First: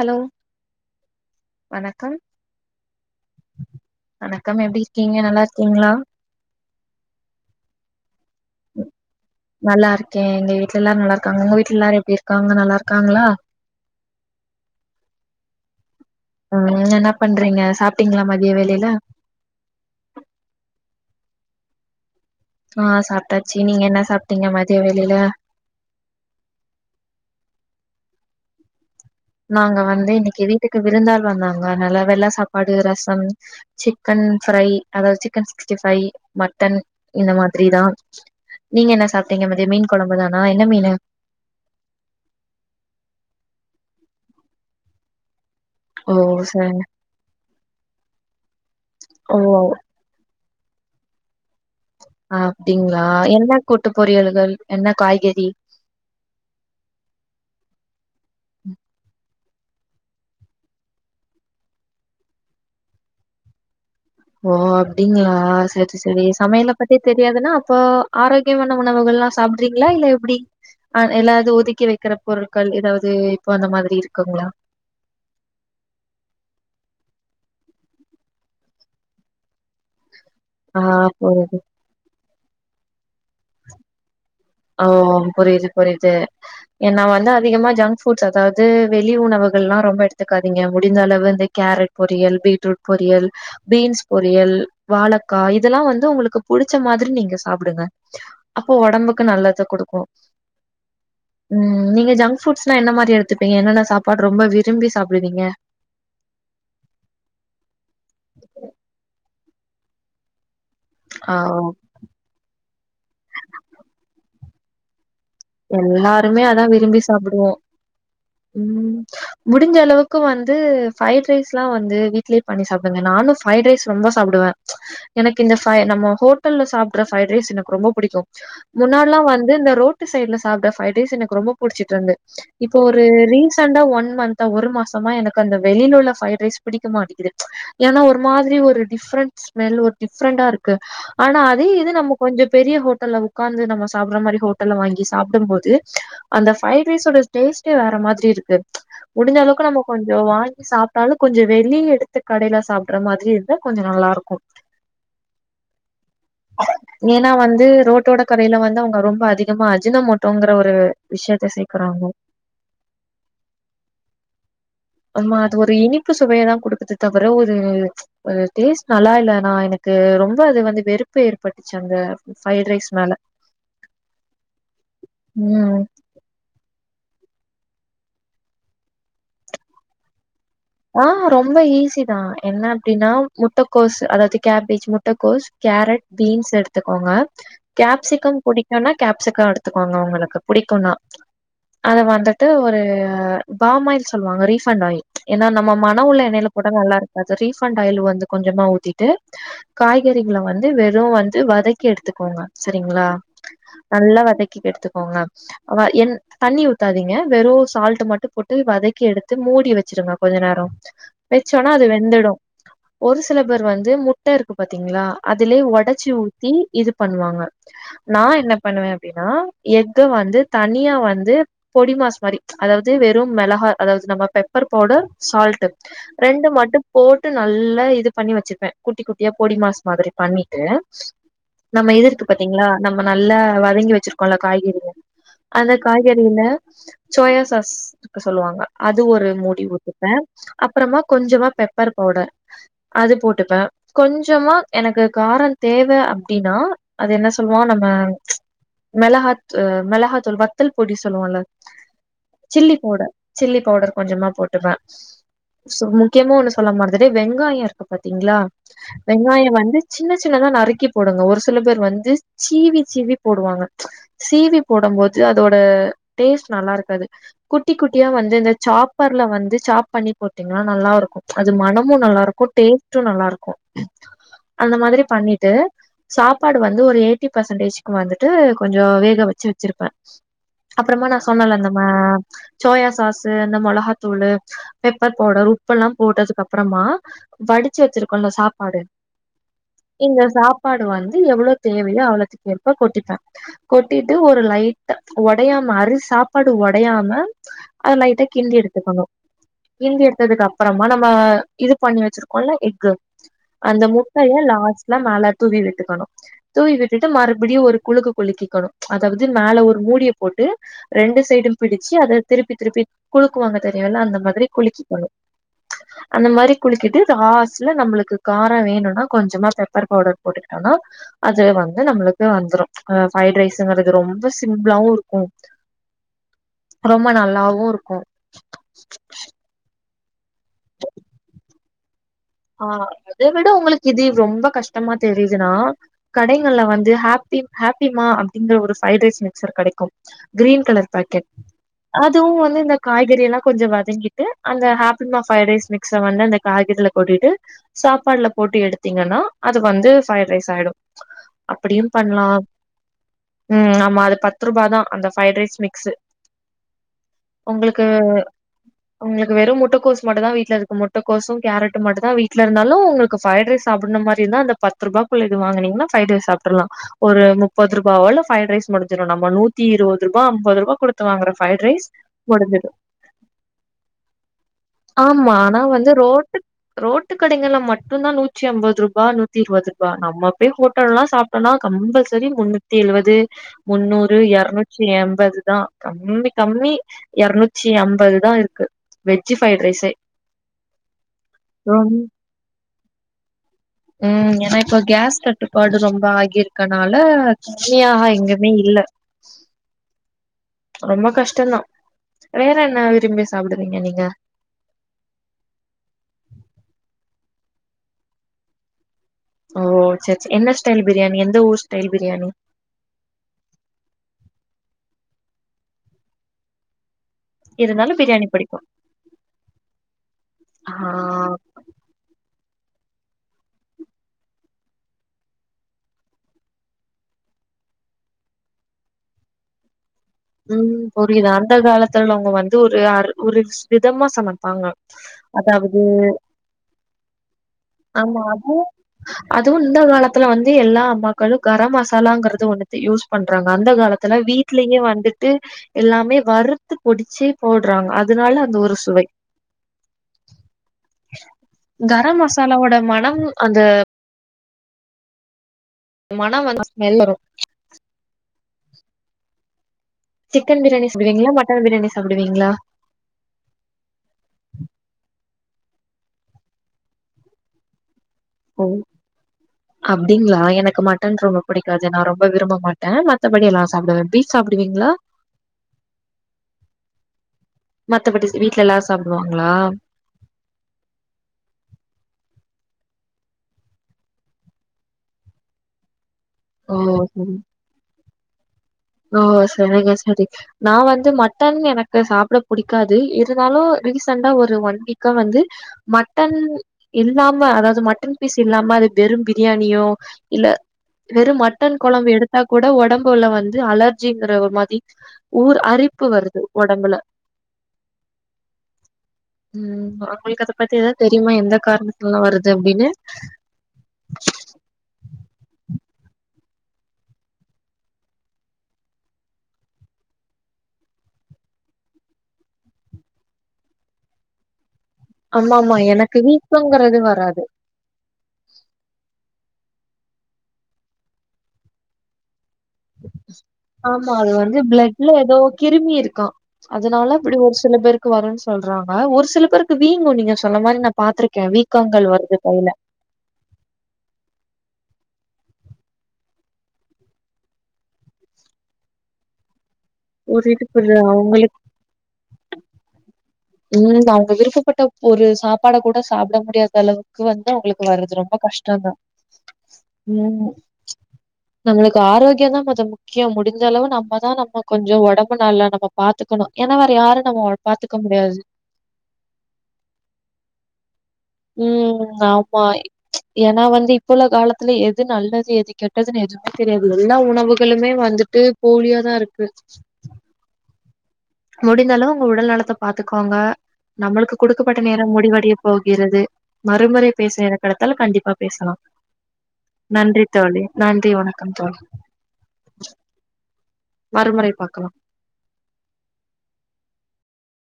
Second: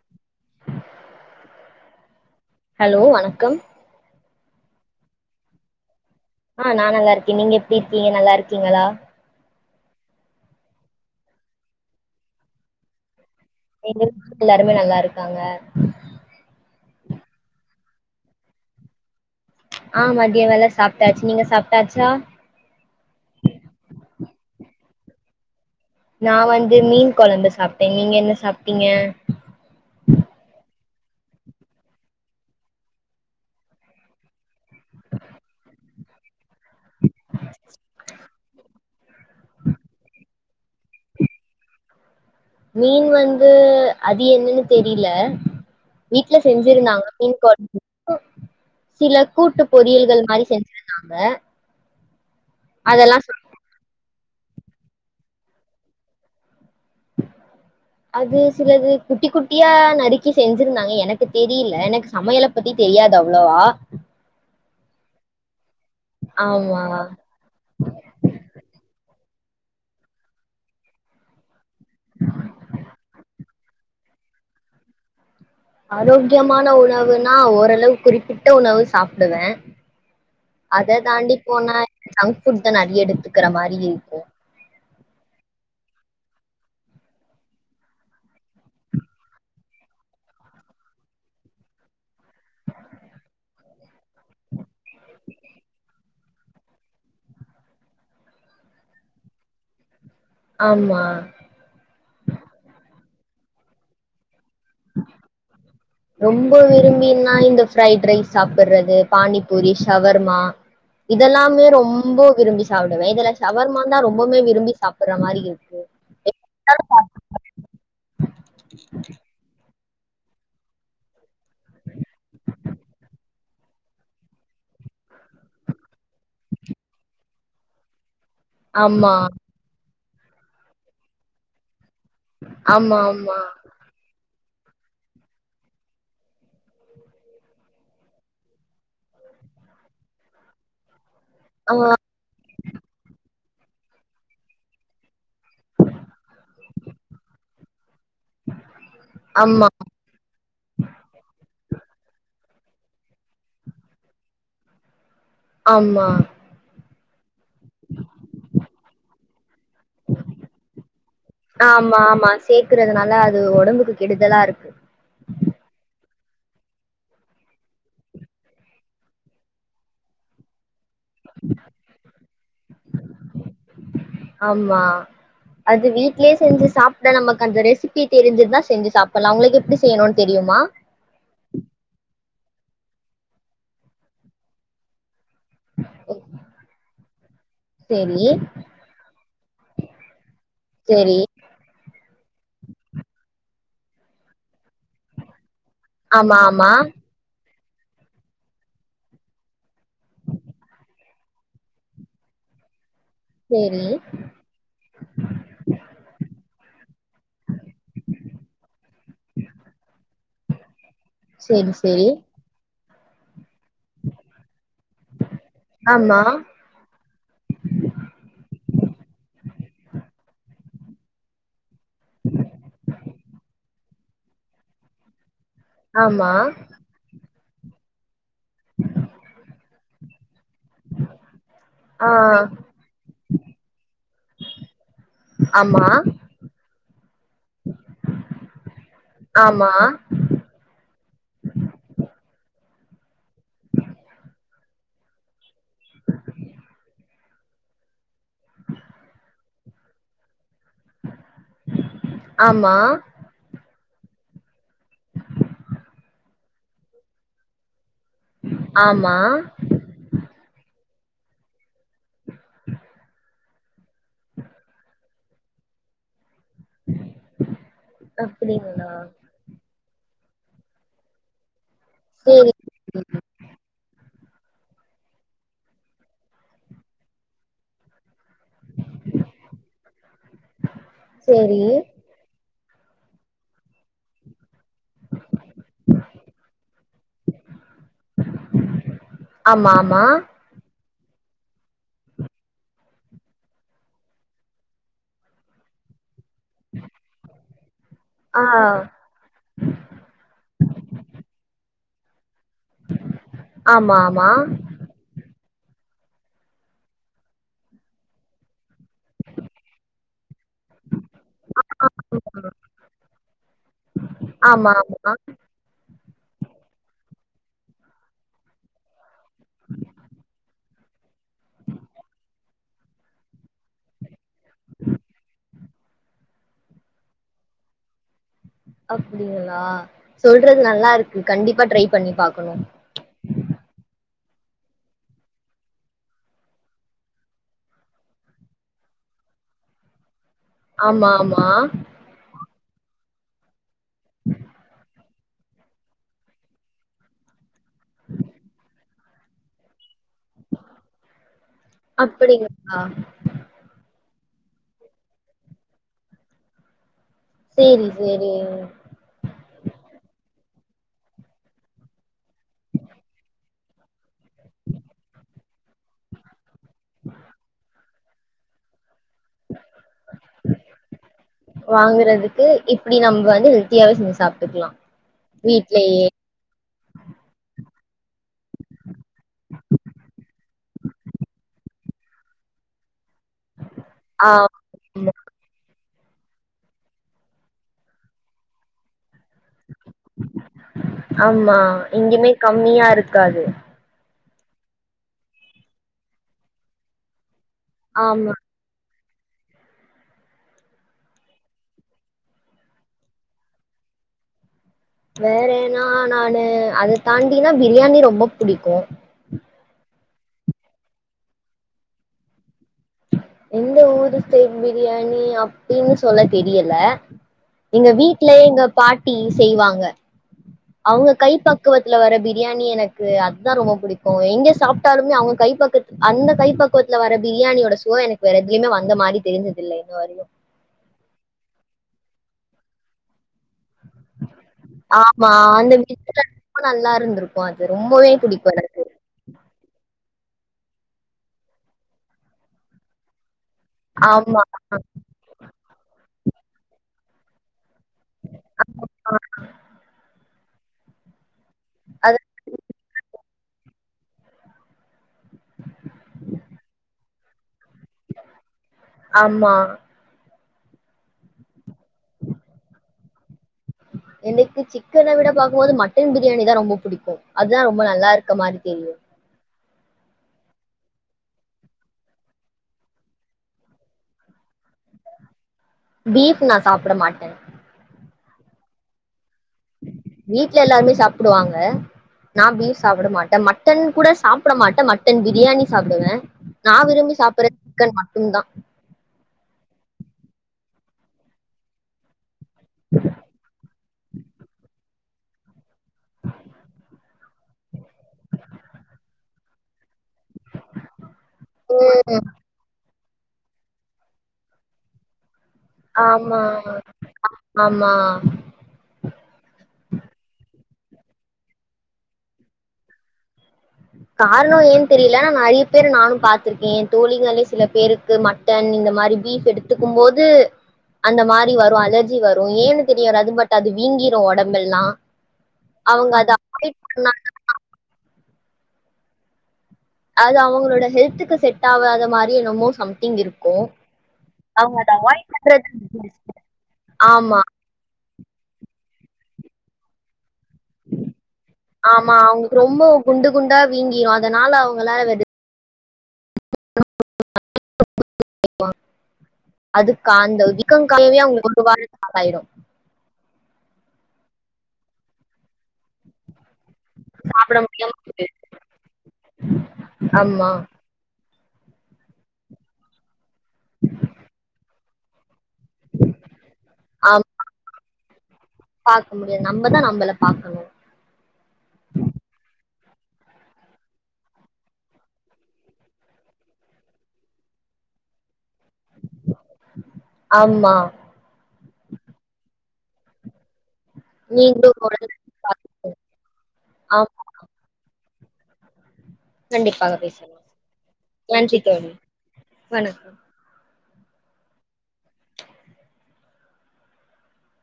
Hello வணக்கம் hello வணக்கம் வணக்கம் எப்படி இருக்கீங்க நல்லா இருக்கீங்களா ஆ நா நல்லா இருக்கே நீங்க எப்டி இருக்கீங்க நல்லா இருக் இருக்கீங்களா நல்லா இருக்கே எங்க வீட்டுல எல்லாரு நல்லா இருக்காங்க உங்க வீட்டுல எல்லாரு எப்டி இருக்காங்க நல்லா இருக்காங்களா எங்க வீட்ல எல்லாருமே நல்லா இருக்காங்க ட்டீங்களா மதிய வேலையில ஆ மதிய வேல சாப்ட்டாச்சு நீங்க சாப்ட்டாச்சா ஆ சாப்ட்டாச்சு நீங்க என்ன சாப்ட்டீங்க மதிய வேலையில நா வந்து மீன் கொழம்பு சாப்பிட்டே நீங்க என்ன சாப்ட்டீங்க நாங்க வந்து இன்னைக்கு வீட்டுக்கு விருந்தாள் வந்தாங்க அதனால வெள்ள சாப்பாடு ரசம் சிக்கன் ஃப்ரை அதாவது chicken sixty five mutton இந்த மாதிரிதா நீங்க என்ன சாப்ட்டீங்க மதியோ மீன் கொழம்புதானா என்ன மீன்னு மீன் வந்து அது என்னன்னு தெரியில ஓ வீட்டுல சரி செஞ்சிருந்தாங்க மீன் கொழம்பு சில ஓ கூட்டு பொறியல்கள் மாரி செஞ் இருந்தாங்க அப்டிங்களா என்ன கூட்டுப் பொ பொறியல்கள் என்ன காய்கறி அது சிலது குட்டி குட் ட்டியா நறுக்கி செஞ்சிருந்தாங்க எனக்கு தெரியில எனக்கு சமையல பத்தி தெரியாது அவ்ளவா ஓ அப்டிங்களா சேரி செரி சமையல ஆமா பத்தி தெரியாதுன்னா அப்போ ஆரோக்கியமான உணவுகள்லா சாப்பிட்றீங்களா இல்ல எப்டி ஆ எல்லாது ஒதுக்கி வெக்கற பொருட்கள் எதாவது இப்போ அந்த மாரி இருக்குங்களா ஆரோக்கியமான உணவுனா ஓரளவுக்கு குறிப்பிட்ட உணவு சாப்டுவே ஆ அத தாண்டி புரியுது. போனா ஜங் ஃப்ரூட் தா நெறைய எடுத்துக்கற மாரி இருக்கு ஓ ஓ புரியுது புரியுது என்ன வந்து அதிகமா ஜங்க் புட்ஸ் அதாவது வெளி உணவுகள்லா ரொம்ப எடுத்துக்காதீங்க முடிந்த அளவு இந்த கேரட் பொறியல் பீட்ரூட் பொறியல் பீன்ஸ் பொரியல் வாழக்கா இதெல்லா வந்து உங்களுக்கு புடிச்ச மாதிரி நீங்க சாப்புடுங்க அப்போ ஒடம்புக் க்கு நல்லது குடுக்கு ஆமா உம் நீங்க ஜங்க் ஃபுட்ஸ்னா என்ன மாரி எடு இப்ப என்னென்ன சாப்பாடு ரொம்ப வி ரொம்ப விரும்பீன்னா இந்த ஃப்ரைட் ரைஸ் சாப்புட்றது பானி பூரி ஷவர்மா ஆ இதெல்லாமே ரொம்ப விரும்பி சாப்படுவே இதுல ஷவர்மா தா ரொம்பமுமே விரும்பி சாப் எல்லாருமே அதா விரும்பி சாப்புடுவோம் ம் முடிஞ்ச அளவுக் க்கு வந்து ஃப்ரைட் ரைஸ்லா வந்து வீட்லியே பண்ணி சாப்டுங்க நானு ஃப்ரைட் ரைஸ் ரொம்ப சாப்டுவே எனக்கு இந்த நம்ம ஹோட்டல்ல சாப்புட்ற ஃப்ரைட் ரைஸ் எனக்கு ரொம்ப பிடிக்கு ஆமா முன்னாட்லா வந்து இந்த ரோட் ட்டு சைட்ல சாப்புட்ற ஃப்ரைட்ரைஸ் எனக்கு ரொம்ப புடிச்சு இருந்து இப்போ ஆமா ஒரு ஆமா ரீசண்ட்டா ஒன் மந்த் ஒரு மாசமா எனக்கு அந்த வெளில உள்ள ஃப்ரைட் ரைஸ் பிடிக்க மாட்டிக்குது ஏன்னா ஒரு மாதிரி ஒரு டிஃப்ரெண்ட் ஸ்மெல் ஒரு டிஃப்ரெண்டா இருக்கு ஆனா அதே ஆ இது நம்ம கொஞ்சம் பெரிய ஹோட்டல்ல உக்காந்து நாம சாப்ற மாரி ஓ டல்ல வாங்கி சாப்பிடும் போது அந்த ஃப்ரைட் ரைஸ் யோட டேஸ்டே வேற மாதிரி இருக்கு முடிஞ்ச ஆமா அளவுக்கு நம்ம கொஞ்சம் வாங்கி சாப்பிட்டாலும் கொஞ்சம் வெளியே அத்து கடையில சாப்பிட்ற மாதிரி இருந்த கொஞ்சம் நல்லா இருக்கும் ஆமா ஏன்னா வந்து ரோட்டோட கடையில வந்து அவங்க ரொம்ப அதிக ஆமா சேக்குறாங்க ஆமா சேர்க்கறதுனால அது உடம்புக்கு கெடுதலா இருக்கு ஆமா அது ஒரு இனிப்பு சுவையை தான் கொடுக்குது தவிர ஒரு டேஸ்ட் நல்லா இல்லைனா எனக்கு ரொம்ப அது வந்து வெறு ருப்ப ஏற்பட்டுச்சு அந்த ஃப்ரைட் ரைஸ் மேல ஆமா உம் இல்ல நமக்கு அந்த ரெசிபி தெரிஞ்சது தான் செஞ்சு சாப்பிடலாம் உங்களுக்கு எப்படி செய்யணும்னு தெரியுமா ஆஹ் ரொம்ப ஈஸி தான் என்ன அப்டீன்னா முட்டைக்கோசு அதாவது கேபேஜ் மு முட்டகோஸ் கேரட் பீன்ஸ் எடுத்துக்கோங்க செரி கேப்சிகம் புடிக்கும்னா கேப்சிகம் எடுத்துக்கோங்க உங்களுக்கு புடிக்கும்னா செரி அத வந்துட்டு ஒரு பாமாயில் சொல்லுவாங்க ரீஃபண்ட் ஆயில் என்ன ன நம்ம மன உள்ள ஆமா எண்ணையில போட ஆமா நல்லா இருக்காது ரீ பண்ட் வந்து கொஞ்சமா ஊத்திட்டு காய்கறிகள வந்து வெறும் வந்து வதக்கி எடுத்துக்கோங்க சரிங்களா சேரி நல்லா வதக்கி எடுத்துக்கோங்க என் தண்ணி ஊ தீங்க வெறும் சால்ட் மட்டும் போட்டு வதக்கி எடுத்து மூடி வை கொஞ்சொ நேரொ வெச்சோனா சேரி அது சேரி வெந்துடு ஒரு சில வந்து முட்ட இருக்கு பாத்தீங்களா அதுலயே ஒடச்சு ஆமா ஊத்தி இது பண்ணுவாங்க நா என்ன பண்ணுவே அப்படின்னா எது வந்து தனியா வந்து பொடி மாஸ் மாரி அதாவது வெறு மிளகா அதாவது நம்ம பெப்பர் பவுடர் சால் ட் ஆமா ரெண்டு மட்டும் போட் டு நல்லா இது பண்ணி வெச்சிப்பே குட்டி குட்டியா பொடி மாஸ் மாதிரி பண்ணி நம்ம இது ஆ இருக்கு பாத்தீங்களா நம்ம நல்லா வதங்கி வெச்சிருக்கோம்ல்ல காய்கறிக அந்த ஆமா காய்கறில சோயா சாஸ் இருக்கு சொல்லுவாங்க அது ஒரு மூடி ஆமா அப்புறமா கொஞ்சமா பெப்பர் பவுடர் அது போட்டுப்பே கொஞ்சமா எனக்கு காரொ தேவ அப்படின்னா அது என்ன சொல்லுவோ நம்ம மிளகா மிளகாத்தூள் பொடி சொல்லுவோல்ல ஆமா சில்லி பவுடர் சில்லி பவுடர் கொஞ்சமா போட் டுப்பே சோ முக்கியமா ஒண்ணு சொல்ல மறந்துட்டே வெங்காய இருக்க பாத்தீங்களா ஆமா வெங்காயொ வந்து சின்ன சின்னதா நறுக்கி போடுங்க ஒரு சில பேர் வந்து சீவி சீவி போடுவாங்க சிவி போடும் போது அதோட டேஸ்ட் நல்லா இருக்காது குட்டி குட்டியா வந்து இந்த அப்டிங்களா சாப்பர்ல வந் பண்ணி போட்டீங்னா நல்லா இருக்கு அது மன மு நல்லாருக்கு சேரி டேஸ்ட்டு நல்லாருக்கு அந்த மாதிரி பண்ணிட்டு சாப்பாடு வந்து ஒரு எயிட்டி பெர்சன்டேஜ்க்கு வந்து ட்டு கொஞ்சொ வேக வெச்சு வெச்சிருப்பே அப்புறமா நா சொன்னன்ல சேரி இந்தமா சோயா சாசு அந்த மொளகாத்தூளு பெப்பர் பவுடர் உப்பெல்லா போட்டதுக்கு அப்புறமா வடிச்சு வெச்சிருக்கோல்ல சாப்பாடு ஆமா ஆமா இந்த சாப்பாடு வந் எவ்வளவு தேவயோ அளவுக்கு ஏற்ப கொட்டிப்பே கொட்டிட்டு ஒரு லைட் ஒடையாம அரி சாப் ப்பாடு ஒடையாம அது லைட்டா ஆ கிண்டி எடுத்துக்கணு கிண்டியெடுத்ததுக்கு அப்புறமா நம்ம இது பண்ணி வெச்சிருக் கோல்ல எக்கு அந்த ஆமா ஆமா முட்டய லாஸ்ட்ல மேல தூவி விட்டுக்கணு தூவி விட்டுட்டு மறுபடியு ஒரு குலுக்கு குலுக்கிக்கணு அதாவது மேல ஒரு மூடிய போட்டு ரெண்டு சைடும் பிடிச்சு அத திருப்பி திருப்பி குலுக்குவாங்க தெ ல்லாம் அந்த மாதிரி ஆமா ஆமா குளிக்கிக்கணும் அந்த மாதிரி குளிக்கிட்டு லாஸ்ட்ல நம்மளுக்கு கார வேணுனா கொஞ்சமா பெப்பர் பவுடர் போட்டுட்டிட்டோம்னா அது வந்து நம்மளுக்கு வந்துடரு ஃரைட் ரைஸ்ங்கிறது ரொம்ப சிம்பிளாவு இருக்கு ரொம்ப நல்லாவு இருக்கு அப்டிங்களா சொல்றது நல்லா இருக்கு கண்டிப்பா ட்ரைப் ஆ அத விட உங்களுக்கு இது ரொம்ப கஷ்டமா தெரியுதுன்னா கடைகள்ல வந்து ஹாப்பி ஹாப்பிமா அப்படிங்கற ஒரு ஃபிரைட் ரைஸ் மிக்சர் கெடைக்கும் கிரீன் கலர் ஆமா பாக்கெட் ஆமா அதுவும் வந்து இந்த காய்கறி எல்லா கொஞ்ச வத ங்கிட்டு அந்த ஹாப் ப்பிமா ஃபிரைட் ரைஸ் மிக்ஸல அந்த காய்கறில போட்டிட்டு சாப்பாடுல போட்டு எடுத்தீங்கன்னா அது வந்து ஃபிரைட் ரைஸ் ஆயிடும் அப்படியும் பண்லா அப்டிங்களா ரூபாதா அந்த ஃபிரைட் ரைஸ் மிக்ஸ் உங்களுக்கு சேரி சேரி உங்களுக்கு வெறும் முட்டக்கோஸ் மட்டுதா வீட்ல இருக்கு முட்ட கோசும் கேரட் மட்டும் தா வீட்ல இருந்தாலு உங்களுக்கு ஃபிரைட் ரைஸ் சாப்பிடனு மாரி இருந்தா அந்த பத்து ரூபாகுள்ள இது வாங்குனீங்கன்னா ஃபிரைட் ரைஸ் சாப் ட்ரலாம் ஒரு முப்பது ரூபா [unintelligible] நம்ம நூத்தி இருபது ரூபா ஐம்பது ரூபா கொடுத்து வாங்குர ஃபிரைட் ரைஸ் வாங்குறதுக்கு முடிஞ்சிடு இப்டி நம்ம வந்து ஹெல்த்தியாவே செஞ்சு சாப்ட்டுக்கலா ஆமா ஆனா வந்து வீட்லயே ரோட் ரோட்டு கடைங்கல்லா மட்டுந்தா நூற்றி ஐம்பது ரூபா நூத்தி இருபது ரூபா நம்ம பேய் குடுத் நல்லா சாப்ட்டோம்னா கம்பல்சரி முன்னூத்தி எழுவது முன்னூறு ஆ இரநூற்றி எண்பது தா கம்மி கம்மி இரநூற்றி அம்பதுதா இருக்கு வெஜ் ஃபிரைட் ரைஸே ஆமா ரொம்ப எங்கயுமே கம்மியா க்காது ம் ஏனா இப்ப கேஸ் கட்டுப்பாடு ரொம்ப ஆகிருக்கனால [unintelligible] ஆமா. எங்குமே இல்ல ரொம்ப கஷ்டந்தா வேற என்ன விரும்பி சாப்டுவீங்க நீங்க வேறன்னா நானு அத தாண் ப்படின்னா பிரியாணி ரொம்ப புடிக்கூ ஓ செரி செரி என்ன ஸ்டைல் பிரியாணி எந்த ஊர் ஸ்டைல் பிரியாணி எந்த ஊரு ஸ்டைல் பிரியாணி அப்டின் சொல்ல தெரியல எங்க இருந்தாலு பிரியாணி வீட்லயே பிடிக்கு எங்க பாட்டி செய்வாங்க ஆ அவுங்க கைப்பக்குவத்துல வர பிரியாணி எனக்கு அதுதா ரொம்ப புடிக்கூ எங்க சாப்ட்டாலுமே அவுங்க கைப்பக்கத்து அந்த கைப்பக்வத்துல வர பிரியாணியோட சுவ எனக்கு வேற எத்லியுமே வந்த மாரி தெரிஞ்சதில்ல இது வரையு உம் புரியுது அந்த காலத்துல்லவங்க வந்து ஒரு அ ஒரு விதமா சமைப்பாங்க ஆமா. அந்த அதாவது ரொம்ப நல்லா இருந்திருக்கும் அது. ரொம்பவே ஆமா புடிக்கும் அதுவு எனக்கு. அதுவு இந்த கால காலதுல வந்து எல்லா அம்மாக்களு கரம் மசாலாங்றது ஒண்ணுத யூஸ் பண்ண ராங்க அந்த காலத்துல ஆமா. வீட்லயே வந்துட்டு எல்லாமே வறுத்து பொடிச்சே போடு ராங்க அதுனால அந்த ஒரு சுவை அது கரம் மசாலாவோட மனம் அந்த மனம் வந்து ஸ்மெல் வரு ஆமா சிக்கன் பிரியாணி சாப்டுவீங்ளா மட்டன் பிரியாணி சாப்டுவீங்களா எனக்கு சிக்கன் விட பாக் போது மட்டன் பிரியாணி தா ரொம்ப புடிக்கூ அதுதா ரொம்ப நல்லா இருக்கு கமாறி ஓ தெரியு அப்டிங்களா எனக்கு மட்டன் ரொம்ப புடிக்காது நா ரொம்ப விரும்ப மாட்டே மத்தபடி எல்லா சாப்டுவே பீப் சாப்டுவீங்ளா பீப் நா சாப்ட மாட்டே மத்த படி வீட்ல எல்லாரு சாப்டுவாங்க வீட்டல எல்லாருமே சாப்டுவாங்க நான் பீப் சாப்ட மாட்டே மட்டன் கூட சாப்ட மாட்டே மட்டன் பிரியாணி சாப்டுவே நா ஓ விரும்பி சரி சாப்புடுறது சிக்கன்தா ந்த ஓ சரிங்க சரி நா வந்து மட்டன் எனக்கு சாப்ட புடிக்காது இருந்தாலு ரீசனடா ஒரு ஒன் வீக்கா வந்து மட்டன் இல்லாம அதாவுது மட்டன் பீஸ் இல்லாம அது வெறு பிரியாணியோ இல்ல வெறு மட்டன் ம் கொழம்பு எடுத்தா கூட உடம்பு போல்லா அலர்ஜிங்ற ஒரு மாரி ஊர் அரிப்பு வருது ஆமா ஒடம்புல ஆமா உம் அவுங்ளுக்கு பத்திதா தெரியுமா எந்த காரணத்துல்லா வருது அப்டின்னு காரணோ ஏன் தெரியல ஆனா நம் நெறைய பேர் நானு பாத்ருக்கே என் தோழிகள்லே சில பேருக்கு மட்டன் இந்த மாரி பீஃப் எடுத்துக்கு போது அந்த மாரி வரு அலர்ஜி வரு ஏன்னு தெரிய வராது பட் அது வீங்கிரு ஒடம்பல்லா ஆமாமா எனக்கு வீகொங்றது வராது அது அவுங்களோட ஹெல்த்துக்கு செட் ஆகாத மாரி என்னமோ சம்திங் இருக்கு ஆமா அது வந்து அவங்க அத பிளட்ல அவாய்ட் எதோ பண்றது கிருமி இருக்கான் அதுனால இப்புடி ஆமா ஒரு சில பேருக்கு வருன் சொல்றா ஆஹ் ஒரு சில பேருக்கு வீங்கு நீங்க சொன்ன மாரி நா பாத்திருக்கே வீக்கங்கள் ஆமா வருது அவுங்குளுக்கு கைல ரொம்போ குண்டு குண்டா வீங்கிரு அதனால அவுங்கள வெடு [inaudible] அது ஒரு காந்து வீக்கோ இதுக்கு கமமியா அவுங்ளுக்கு அவங்களுக்கு ஒரு வார [inaudible] நாளாயிடு உம் அவுங்க விருப்பப்பட்ட ஒரு சாப்பாட கூட சாப்ட முடியாது அந்தளவுக்கு வந்து சாப்பிட அவுங்களுக்கு முடியாம வர்றது போயிரு ரொம்ப கஷ்டந்தா ஆமா உம் நம்மளுக்கு ஆரோக்கியோந்தா மொத முக்யம் முடிஞ்ச அளவு நம்ம தா நம்ம கொஞ்சோ ஒடம் பு நல்லா நம்ம பாத்துக்குணு ஏனா வேற யாரு ஆமா நம்மோ பா்த்துக்க முடியாது பாக்க முடியாது நம்மதா நம்மள பாக்கணு உம் ஆமா ஏனா வந்து இப்ப உள்ள காலத்துல எது நல்லது எது கெட்டதுன் எதும்மே தெரியாது எல்லா உணவுகளுமே வந்துட்டு போலியாதா இருக்கு ஆமா முடிந்த அளவு உங்க உடல் நலத்த பாத்துக்கோங்க நம்மள்க்கு நீங்களு குடுக்கப்பட்ட நேரம் உடல் முடிவடைய போகிறது மறுமுறை ஆமா பேசுற ந கடத்தால் கண்டிப் அஹ் பேசலா கண்டிப்பாக நன்றி பேசலா தோழி நன்றி வணக்கம் தோழி வணக்கம் மறுமுறை பாக்கலா